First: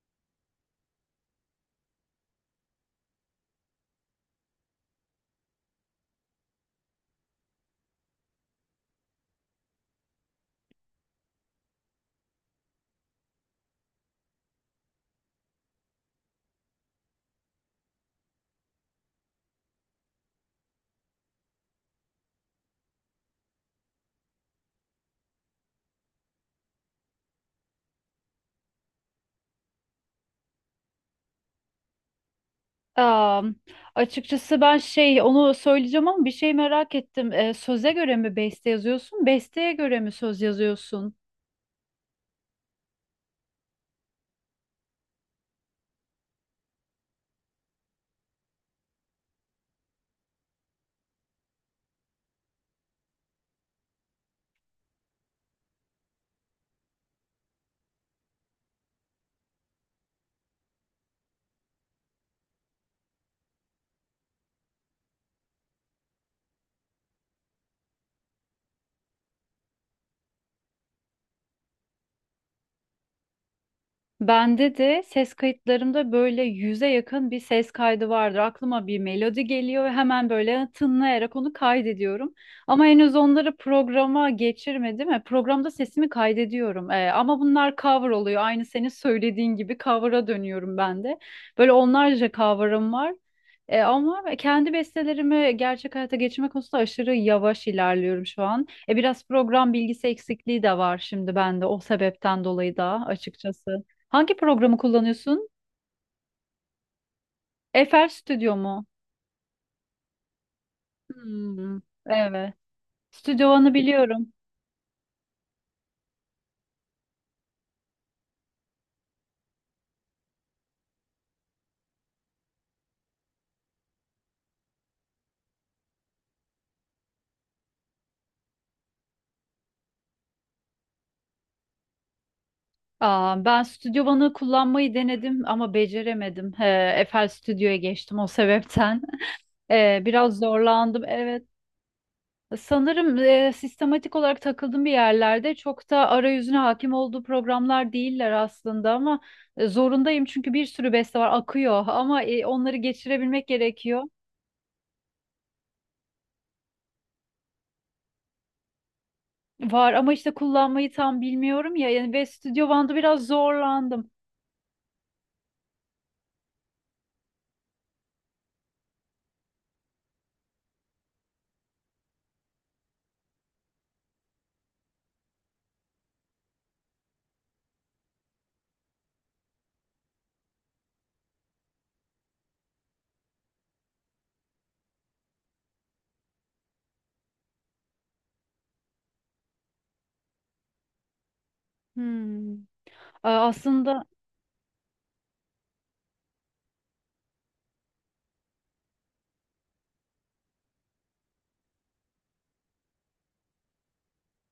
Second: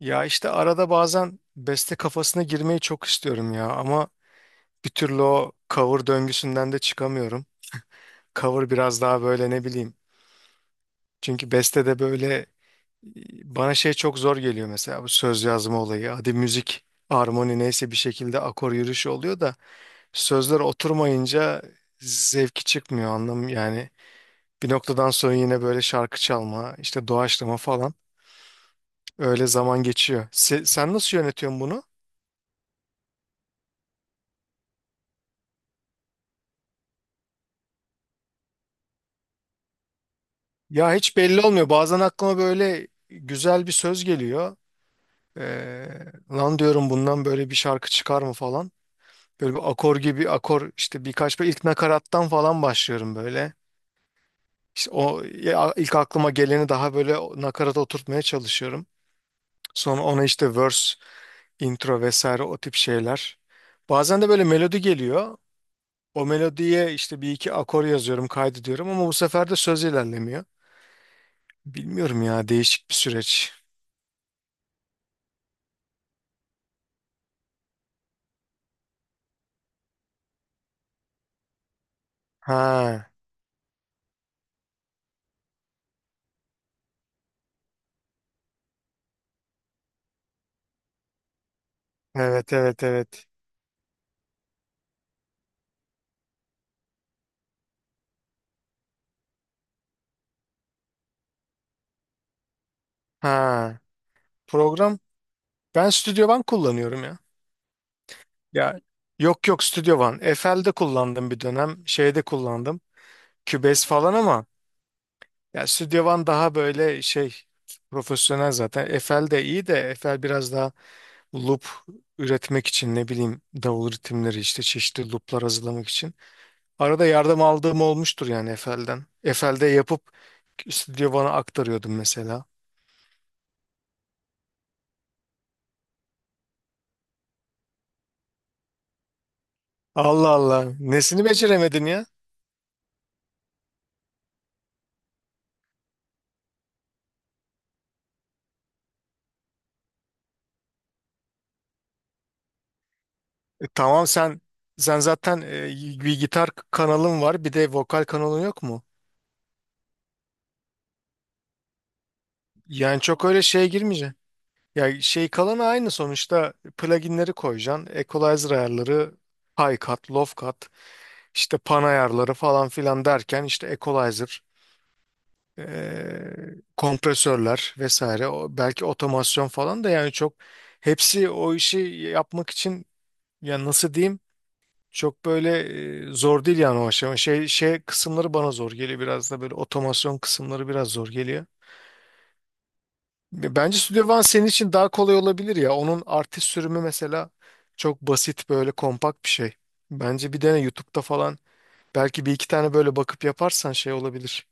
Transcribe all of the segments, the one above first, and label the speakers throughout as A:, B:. A: Ya işte arada bazen beste kafasına girmeyi çok istiyorum ya ama bir türlü o cover döngüsünden de çıkamıyorum. Cover biraz daha böyle ne bileyim. Çünkü beste de böyle bana şey çok zor geliyor mesela bu söz yazma olayı. Hadi müzik, armoni neyse bir şekilde akor yürüyüşü oluyor da sözler oturmayınca zevki çıkmıyor anlam yani. Bir noktadan sonra yine böyle şarkı çalma, işte doğaçlama falan öyle zaman geçiyor. Sen nasıl yönetiyorsun bunu?
B: Aa, açıkçası ben şey onu söyleyeceğim ama bir şey merak ettim. Söze göre mi beste yazıyorsun? Besteye göre mi söz
A: Ya
B: yazıyorsun?
A: hiç belli olmuyor. Bazen aklıma böyle güzel bir söz geliyor. Ee, Lan diyorum bundan böyle bir şarkı çıkar mı falan. Böyle bir akor gibi akor işte birkaç böyle ilk nakarattan falan başlıyorum böyle. İşte o ya, ilk aklıma geleni daha böyle nakarata oturtmaya çalışıyorum. Sonra ona işte verse, intro vesaire o tip şeyler. Bazen de böyle melodi geliyor. O melodiye işte bir iki akor yazıyorum, kaydediyorum ama bu sefer de söz ilerlemiyor. Bilmiyorum ya değişik bir süreç.
B: Bende de ses kayıtlarımda böyle yüze yakın bir ses kaydı vardır. Aklıma bir melodi geliyor ve hemen böyle tınlayarak onu kaydediyorum. Ama
A: Ha.
B: henüz onları programa geçirmedim. Programda sesimi kaydediyorum. Ama bunlar cover oluyor. Aynı senin söylediğin gibi cover'a dönüyorum ben de. Böyle onlarca
A: Evet, evet,
B: cover'ım var.
A: evet.
B: Ama kendi bestelerimi gerçek hayata geçirme konusunda aşırı yavaş ilerliyorum şu an. Biraz program bilgisi eksikliği de var şimdi bende o sebepten dolayı da
A: Ha,
B: açıkçası. Hangi programı
A: program
B: kullanıyorsun?
A: ben Studio One kullanıyorum ya.
B: Eiffel Studio mu?
A: Ya, yok yok Studio One. FL'de kullandım bir
B: Hmm.
A: dönem. Şeyde
B: Evet.
A: kullandım.
B: Stüdyo One'ı
A: Cubase falan
B: biliyorum.
A: ama ya Studio One daha böyle şey profesyonel zaten. FL de iyi de FL biraz daha loop üretmek için ne bileyim davul ritimleri işte çeşitli looplar hazırlamak için. Arada yardım aldığım olmuştur yani FL'den. FL'de yapıp Studio One'a aktarıyordum mesela.
B: Ben Stüdyo One'ı kullanmayı denedim ama beceremedim. He, Eiffel Stüdyo'ya geçtim o sebepten.
A: Allah
B: Biraz
A: Allah.
B: zorlandım.
A: Nesini
B: Evet.
A: beceremedin?
B: Sanırım sistematik olarak takıldım bir yerlerde. Çok da arayüzüne hakim olduğu programlar değiller aslında ama zorundayım çünkü bir sürü beste var akıyor ama onları geçirebilmek gerekiyor.
A: Tamam, sen sen zaten bir gitar kanalın var, bir de vokal kanalın yok mu?
B: Var ama işte kullanmayı tam bilmiyorum ya. Yani ve Studio One'da
A: Yani çok
B: biraz
A: öyle şeye
B: zorlandım.
A: girmeyeceksin. Ya şey, kalanı aynı sonuçta, pluginleri koyacaksın. Equalizer ayarları, high cut, low cut, işte pan ayarları falan filan derken işte equalizer, kompresörler vesaire, o belki otomasyon falan da, yani çok hepsi o işi yapmak için, ya nasıl diyeyim, çok böyle zor değil yani o aşama. Şey, şey kısımları bana zor geliyor, biraz da böyle otomasyon kısımları biraz zor geliyor.
B: Hmm.
A: Bence
B: Aslında
A: Studio One senin için daha kolay olabilir ya. Onun artist sürümü mesela çok basit, böyle kompakt bir şey. Bence bir dene, YouTube'da falan belki bir iki tane böyle bakıp yaparsan şey olabilir.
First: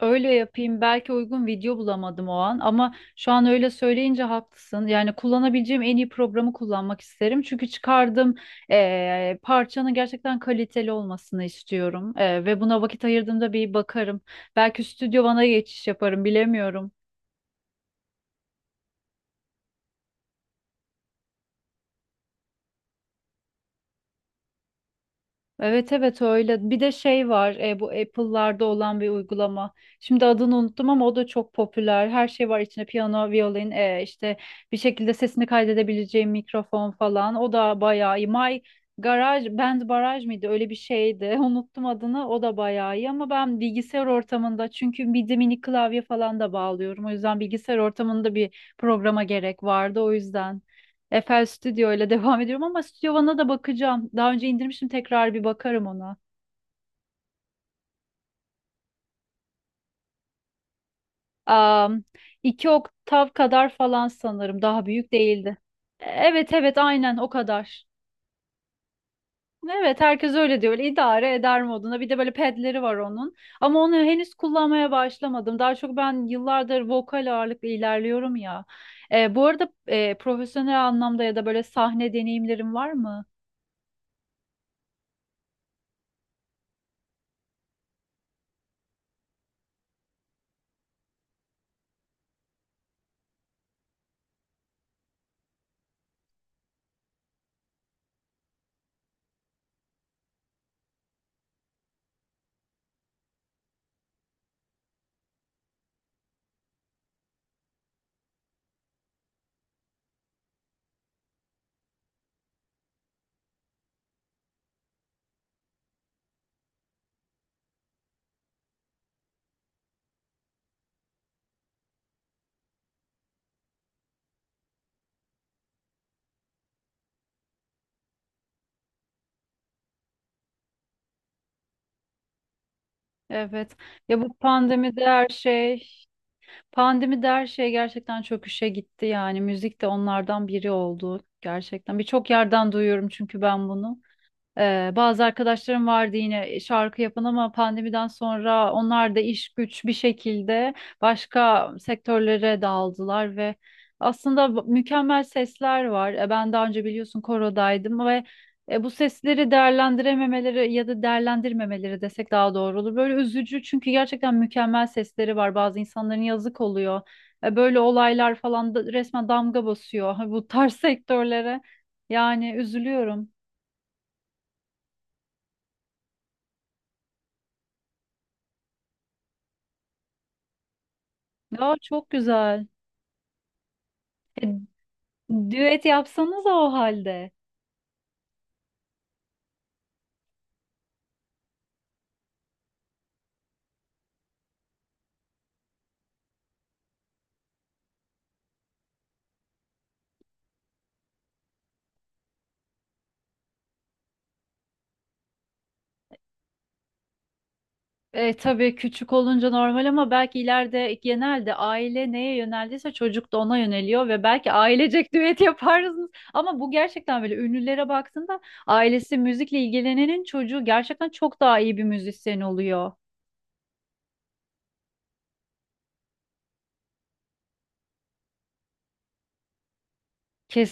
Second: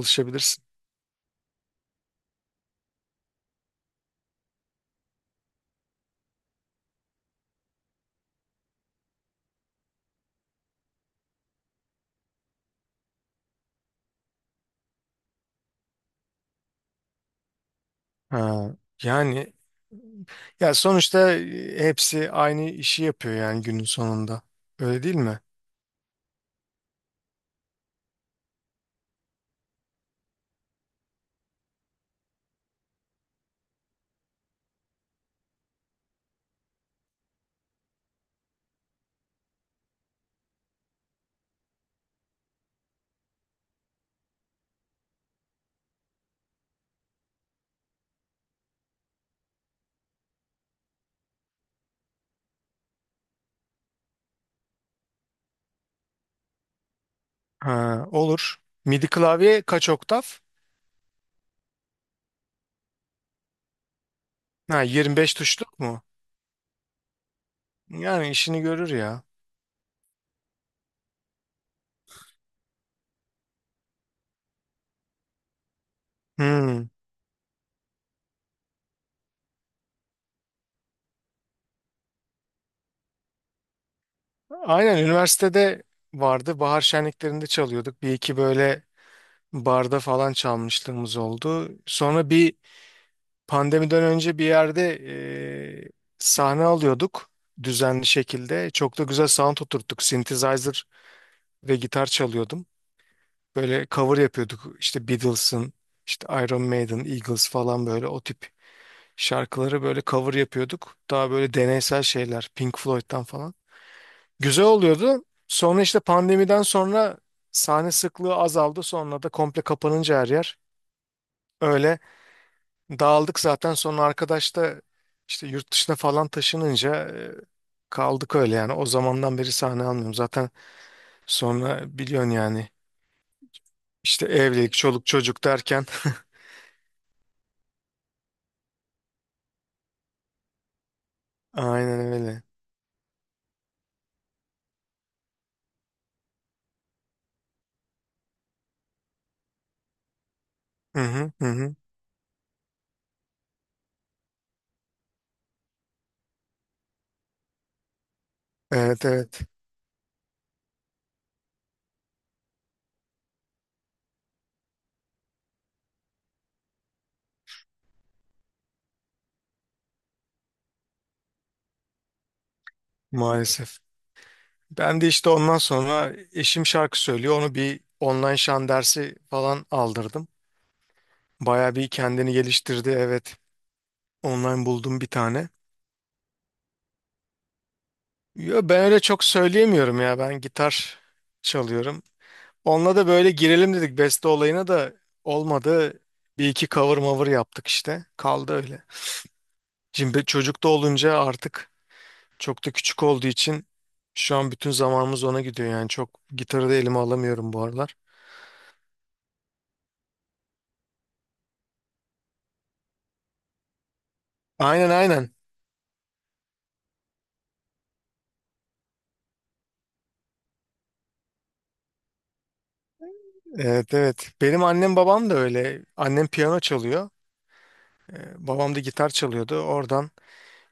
B: öyle yapayım. Belki uygun video bulamadım o an ama şu an öyle söyleyince haklısın. Yani kullanabileceğim en iyi programı kullanmak isterim. Çünkü çıkardığım parçanın gerçekten kaliteli olmasını istiyorum. Ve buna vakit ayırdığımda bir bakarım. Belki Studio One'a geçiş yaparım bilemiyorum.
A: Ha, yani ya sonuçta hepsi aynı işi yapıyor yani günün sonunda. Öyle değil mi?
B: Evet evet öyle. Bir de şey var bu Apple'larda olan bir uygulama. Şimdi adını unuttum ama o da çok popüler. Her şey var içinde piyano, violin, işte bir şekilde sesini kaydedebileceğim mikrofon falan. O da bayağı iyi. My Garage Band Baraj mıydı? Öyle bir şeydi. Unuttum adını. O da bayağı iyi ama ben bilgisayar ortamında çünkü bir de mini klavye falan da bağlıyorum. O yüzden bilgisayar ortamında bir programa gerek vardı o yüzden. FL Studio ile devam ediyorum ama Studio One'a da bakacağım. Daha önce indirmiştim tekrar bir bakarım ona.
A: Ha, olur. MIDI klavye kaç oktav?
B: Am, iki oktav kadar falan sanırım.
A: Ha,
B: Daha büyük
A: 25
B: değildi.
A: tuşluk mu?
B: Evet evet aynen o kadar.
A: Yani işini görür ya.
B: Evet herkes öyle diyor. Öyle idare eder moduna. Bir de böyle pedleri var onun. Ama onu henüz kullanmaya başlamadım. Daha çok ben yıllardır
A: Hmm.
B: vokal ağırlıklı ilerliyorum ya. Bu arada profesyonel anlamda ya da böyle sahne deneyimlerim var mı?
A: Aynen, üniversitede vardı. Bahar şenliklerinde çalıyorduk. Bir iki böyle barda falan çalmışlığımız oldu. Sonra bir pandemiden önce bir yerde eee, sahne alıyorduk düzenli şekilde. Çok da güzel sound oturttuk. Synthesizer ve gitar çalıyordum. Böyle cover yapıyorduk. İşte Beatles'ın, işte Iron Maiden, Eagles falan, böyle o tip şarkıları böyle cover yapıyorduk. Daha böyle deneysel şeyler, Pink Floyd'dan falan. Güzel oluyordu. Sonra işte pandemiden sonra sahne sıklığı azaldı. Sonra da komple kapanınca her yer öyle dağıldık zaten. Sonra arkadaş da işte yurt dışına falan taşınınca kaldık öyle yani. O zamandan beri sahne almıyorum. Zaten sonra biliyorsun yani
B: Evet. Ya
A: işte
B: bu
A: evlilik,
B: pandemide
A: çoluk
B: her
A: çocuk derken
B: şey Pandemi de her şey gerçekten çöküşe gitti yani müzik de onlardan biri oldu gerçekten.
A: aynen
B: Birçok
A: öyle.
B: yerden duyuyorum çünkü ben bunu. Bazı arkadaşlarım vardı yine şarkı yapan ama pandemiden sonra onlar da iş güç bir şekilde
A: Hı hı hı.
B: başka
A: Hı.
B: sektörlere dağıldılar ve aslında mükemmel sesler var. Ben daha önce biliyorsun korodaydım ve bu
A: Evet, evet,
B: sesleri değerlendirememeleri ya da değerlendirmemeleri desek daha doğru olur. Böyle üzücü çünkü gerçekten mükemmel sesleri var. Bazı insanların yazık oluyor. Böyle olaylar falan da resmen damga basıyor bu tarz sektörlere. Yani üzülüyorum.
A: maalesef. Ben de işte ondan sonra eşim şarkı söylüyor. Onu bir online şan dersi falan aldırdım.
B: Ya
A: Baya bir
B: çok
A: kendini
B: güzel.
A: geliştirdi. Evet,
B: E,
A: online buldum bir tane.
B: Düet yapsanız o halde.
A: Yo, ben öyle çok söyleyemiyorum ya. Ben gitar çalıyorum. Onunla da böyle girelim dedik. Beste olayına da olmadı. Bir iki cover maver yaptık işte. Kaldı öyle. Şimdi çocuk da olunca artık çok da küçük olduğu için şu an bütün zamanımız ona gidiyor. Yani çok gitarı da elime alamıyorum bu aralar.
B: Tabii küçük olunca normal ama belki ileride genelde aile neye yöneldiyse çocuk da ona yöneliyor ve belki
A: Aynen,
B: ailecek
A: aynen.
B: düet yaparsınız. Ama bu gerçekten böyle ünlülere baktığında ailesi müzikle ilgilenenin çocuğu gerçekten çok daha iyi bir müzisyen oluyor.
A: Evet, evet. Benim annem babam da öyle. Annem piyano çalıyor. Babam da gitar çalıyordu. Oradan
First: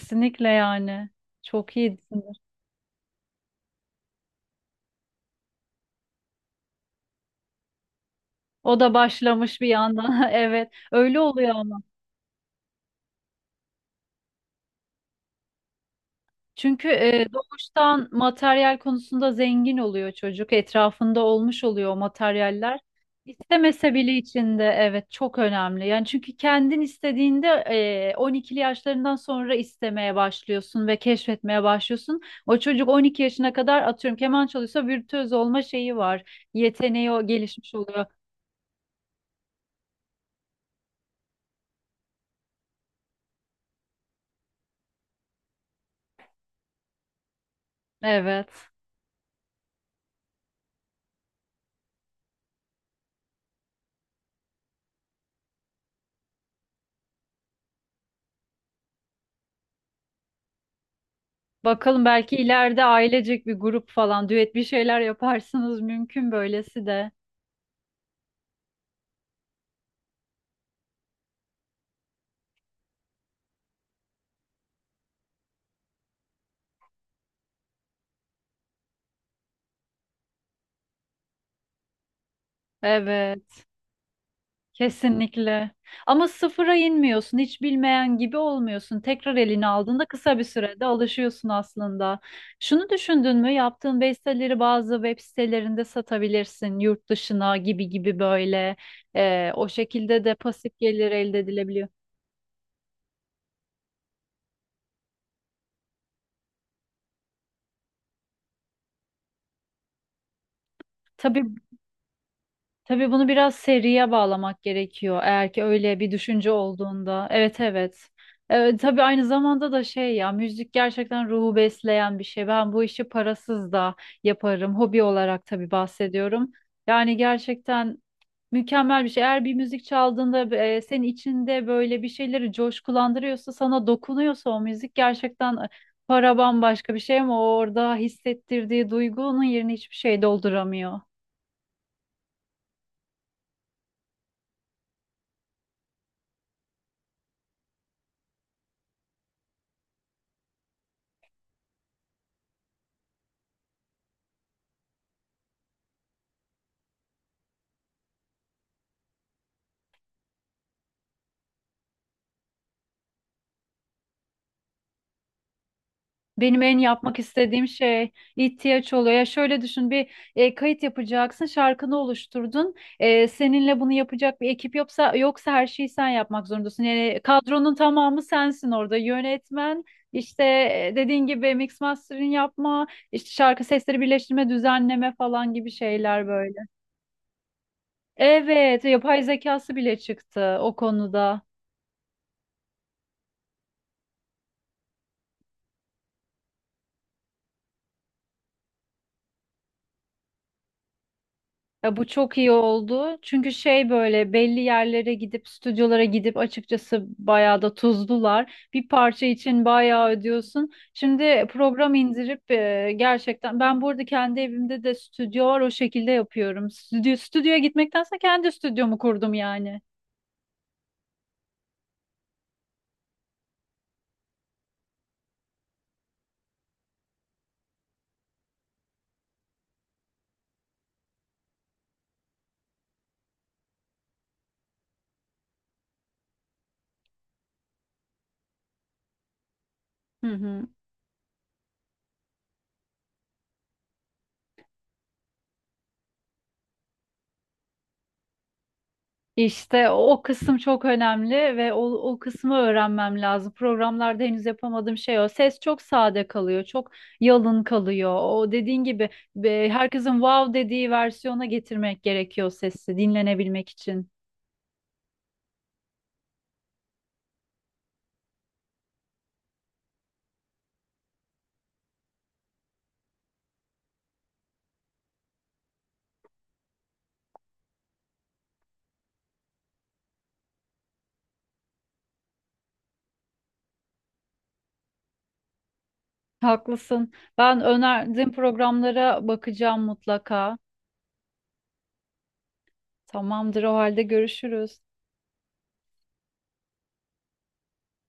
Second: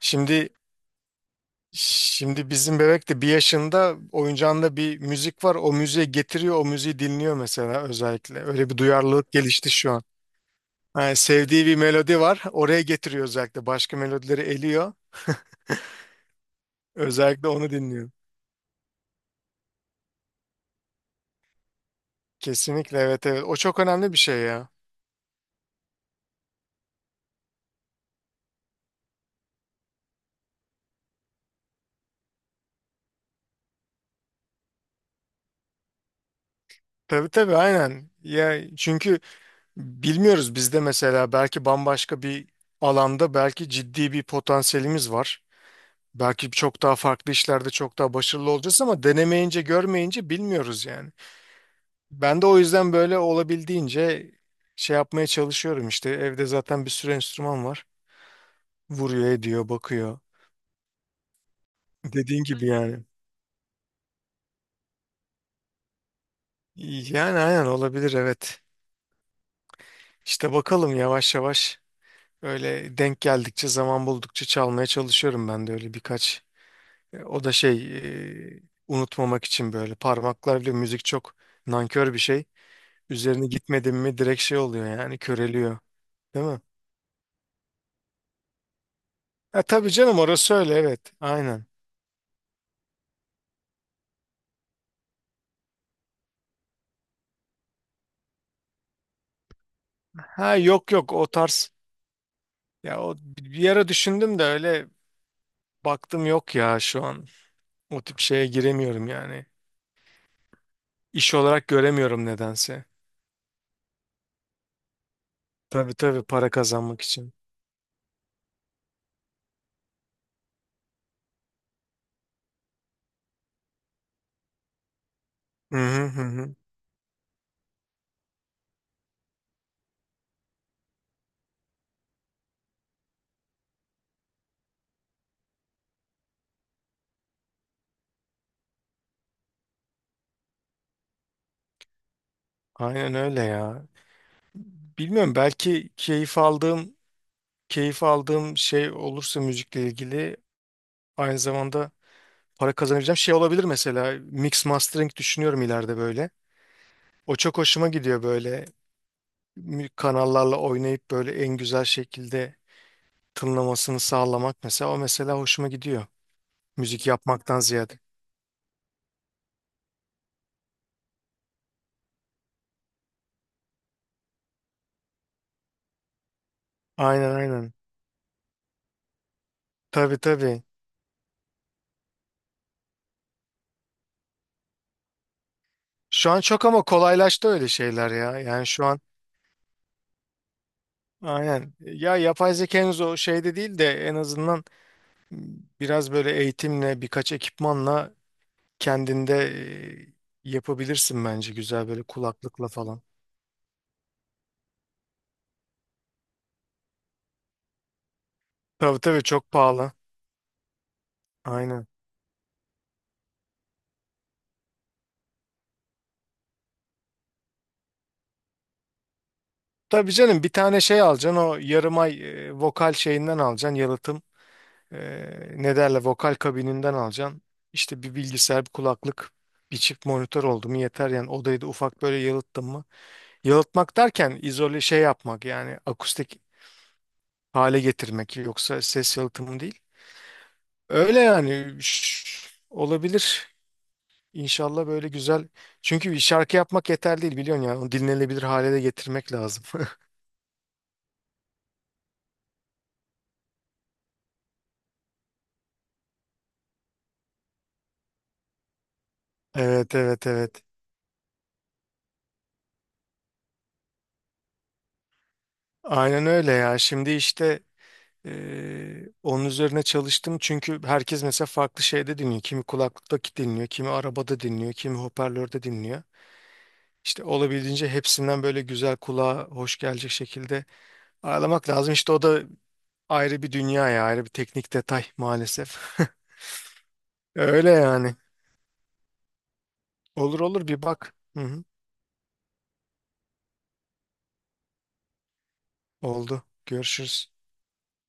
A: şimdi,
B: yani. Çok iyi.
A: şimdi bizim bebek de bir yaşında, oyuncağında bir müzik var. O müziğe getiriyor. O müziği dinliyor mesela özellikle. Öyle bir
B: O da
A: duyarlılık
B: başlamış bir
A: gelişti şu an.
B: yandan. Evet,
A: Yani
B: öyle oluyor
A: sevdiği bir
B: ama.
A: melodi var. Oraya getiriyor özellikle. Başka melodileri eliyor.
B: Çünkü
A: Özellikle onu
B: doğuştan
A: dinliyor.
B: materyal konusunda zengin oluyor çocuk. Etrafında olmuş oluyor o materyaller.
A: Kesinlikle, evet, evet. O çok
B: İstemese bile
A: önemli bir şey
B: içinde
A: ya.
B: evet çok önemli. Yani çünkü kendin istediğinde 12'li yaşlarından sonra istemeye başlıyorsun ve keşfetmeye başlıyorsun. O çocuk 12 yaşına kadar atıyorum keman çalıyorsa virtüöz olma şeyi var. Yeteneği o
A: Tabii tabii
B: gelişmiş oluyor.
A: aynen. Ya çünkü bilmiyoruz, bizde mesela belki bambaşka bir alanda belki ciddi bir potansiyelimiz var. Belki çok daha farklı işlerde çok daha başarılı
B: Evet.
A: olacağız ama denemeyince görmeyince bilmiyoruz yani. Ben de o yüzden böyle olabildiğince şey yapmaya çalışıyorum işte. Evde zaten bir sürü enstrüman var. Vuruyor, ediyor, bakıyor.
B: Bakalım belki
A: Dediğin gibi
B: ileride
A: yani.
B: ailecek bir grup falan düet bir şeyler yaparsınız mümkün böylesi de.
A: Yani aynen olabilir, evet. İşte bakalım, yavaş yavaş öyle denk geldikçe zaman buldukça çalmaya çalışıyorum ben de öyle birkaç. O da şey, e, unutmamak için böyle parmaklar bile, müzik çok nankör bir şey. Üzerine
B: Evet.
A: gitmedim mi direkt şey oluyor yani,
B: Kesinlikle.
A: köreliyor.
B: Ama
A: Değil mi?
B: sıfıra inmiyorsun, hiç bilmeyen gibi olmuyorsun. Tekrar
A: Ha,
B: elini
A: tabii
B: aldığında
A: canım,
B: kısa bir
A: orası öyle,
B: sürede
A: evet.
B: alışıyorsun
A: Aynen.
B: aslında. Şunu düşündün mü? Yaptığın besteleri bazı web sitelerinde satabilirsin, yurt dışına gibi gibi böyle. O şekilde de
A: Ha,
B: pasif
A: yok yok,
B: gelir
A: o
B: elde
A: tarz.
B: edilebiliyor.
A: Ya o bir ara düşündüm de öyle baktım, yok ya şu an. O tip şeye giremiyorum yani. İş
B: Tabii
A: olarak göremiyorum nedense.
B: Tabii, bunu biraz seriye bağlamak gerekiyor eğer ki
A: Tabii
B: öyle bir
A: tabii, para
B: düşünce
A: kazanmak
B: olduğunda.
A: için.
B: Evet evet. Evet, tabii aynı zamanda da şey ya müzik gerçekten ruhu besleyen bir şey. Ben bu işi parasız da yaparım. Hobi olarak tabii
A: Hı hı hı.
B: bahsediyorum.
A: Hı.
B: Yani gerçekten mükemmel bir şey. Eğer bir müzik çaldığında senin içinde böyle bir şeyleri coşkulandırıyorsa, sana dokunuyorsa o müzik gerçekten para bambaşka bir şey ama orada hissettirdiği duygunun yerini hiçbir şey dolduramıyor.
A: Aynen öyle ya. Bilmiyorum, belki keyif aldığım, keyif aldığım şey olursa müzikle ilgili, aynı zamanda para kazanabileceğim şey olabilir, mesela mix mastering düşünüyorum ileride böyle. O çok hoşuma gidiyor, böyle kanallarla oynayıp böyle en güzel şekilde tınlamasını sağlamak mesela, o mesela hoşuma gidiyor
B: Benim en
A: müzik
B: yapmak
A: yapmaktan
B: istediğim
A: ziyade.
B: şey ihtiyaç oluyor. Ya şöyle düşün bir kayıt yapacaksın, şarkını oluşturdun. Seninle bunu yapacak bir ekip yoksa her şeyi sen yapmak zorundasın. Yani
A: Aynen, aynen.
B: kadronun tamamı sensin orada. Yönetmen,
A: Tabii,
B: işte
A: tabii.
B: dediğin gibi mix mastering yapma, işte şarkı sesleri birleştirme, düzenleme falan gibi şeyler
A: Şu an
B: böyle.
A: çok ama kolaylaştı öyle şeyler ya. Yani
B: Evet,
A: şu an
B: yapay zekası bile çıktı o konuda.
A: aynen. Ya yapay zeka henüz o şeyde değil de en azından biraz böyle eğitimle, birkaç ekipmanla kendinde yapabilirsin bence, güzel
B: Ya
A: böyle
B: bu çok iyi
A: kulaklıkla falan.
B: oldu. Çünkü şey böyle belli yerlere gidip stüdyolara gidip açıkçası bayağı da tuzdular. Bir
A: Tabii tabii,
B: parça
A: çok
B: için
A: pahalı.
B: bayağı ödüyorsun. Şimdi
A: Aynen.
B: program indirip gerçekten ben burada kendi evimde de stüdyo var o şekilde yapıyorum. Stüdyo, stüdyoya gitmektense kendi stüdyomu kurdum yani.
A: Tabii canım, bir tane şey alacaksın, o yarım ay vokal şeyinden alacaksın, yalıtım. E, Ne derler, vokal kabininden alacaksın. İşte bir bilgisayar, bir kulaklık, bir çift monitör oldu mu yeter yani, odayı da ufak böyle yalıttın mı? Yalıtmak derken izole şey yapmak yani, akustik hale getirmek, yoksa ses yalıtımı değil.
B: Hı hı.
A: Öyle yani, olabilir. İnşallah böyle güzel. Çünkü bir şarkı yapmak yeterli değil biliyorsun ya. Onu dinlenebilir hale de getirmek lazım.
B: İşte o kısım çok önemli ve o kısmı öğrenmem lazım. Programlarda henüz yapamadığım şey o. Ses çok sade kalıyor, çok yalın kalıyor. O dediğin gibi
A: Evet,
B: herkesin
A: evet,
B: wow
A: evet.
B: dediği versiyona getirmek gerekiyor sesi dinlenebilmek için.
A: Aynen öyle ya. Şimdi işte onun üzerine çalıştım. Çünkü herkes mesela farklı şeyde dinliyor. Kimi kulaklıkta dinliyor, kimi arabada dinliyor, kimi hoparlörde dinliyor. İşte olabildiğince hepsinden böyle güzel, kulağa hoş gelecek şekilde ayarlamak lazım. İşte o da ayrı bir dünya ya, ayrı bir teknik detay maalesef.
B: Haklısın. Ben
A: Öyle yani.
B: önerdiğin programlara bakacağım
A: Olur
B: mutlaka.
A: olur, bir bak. Hı hı.
B: Tamamdır o halde görüşürüz.
A: Oldu. Görüşürüz.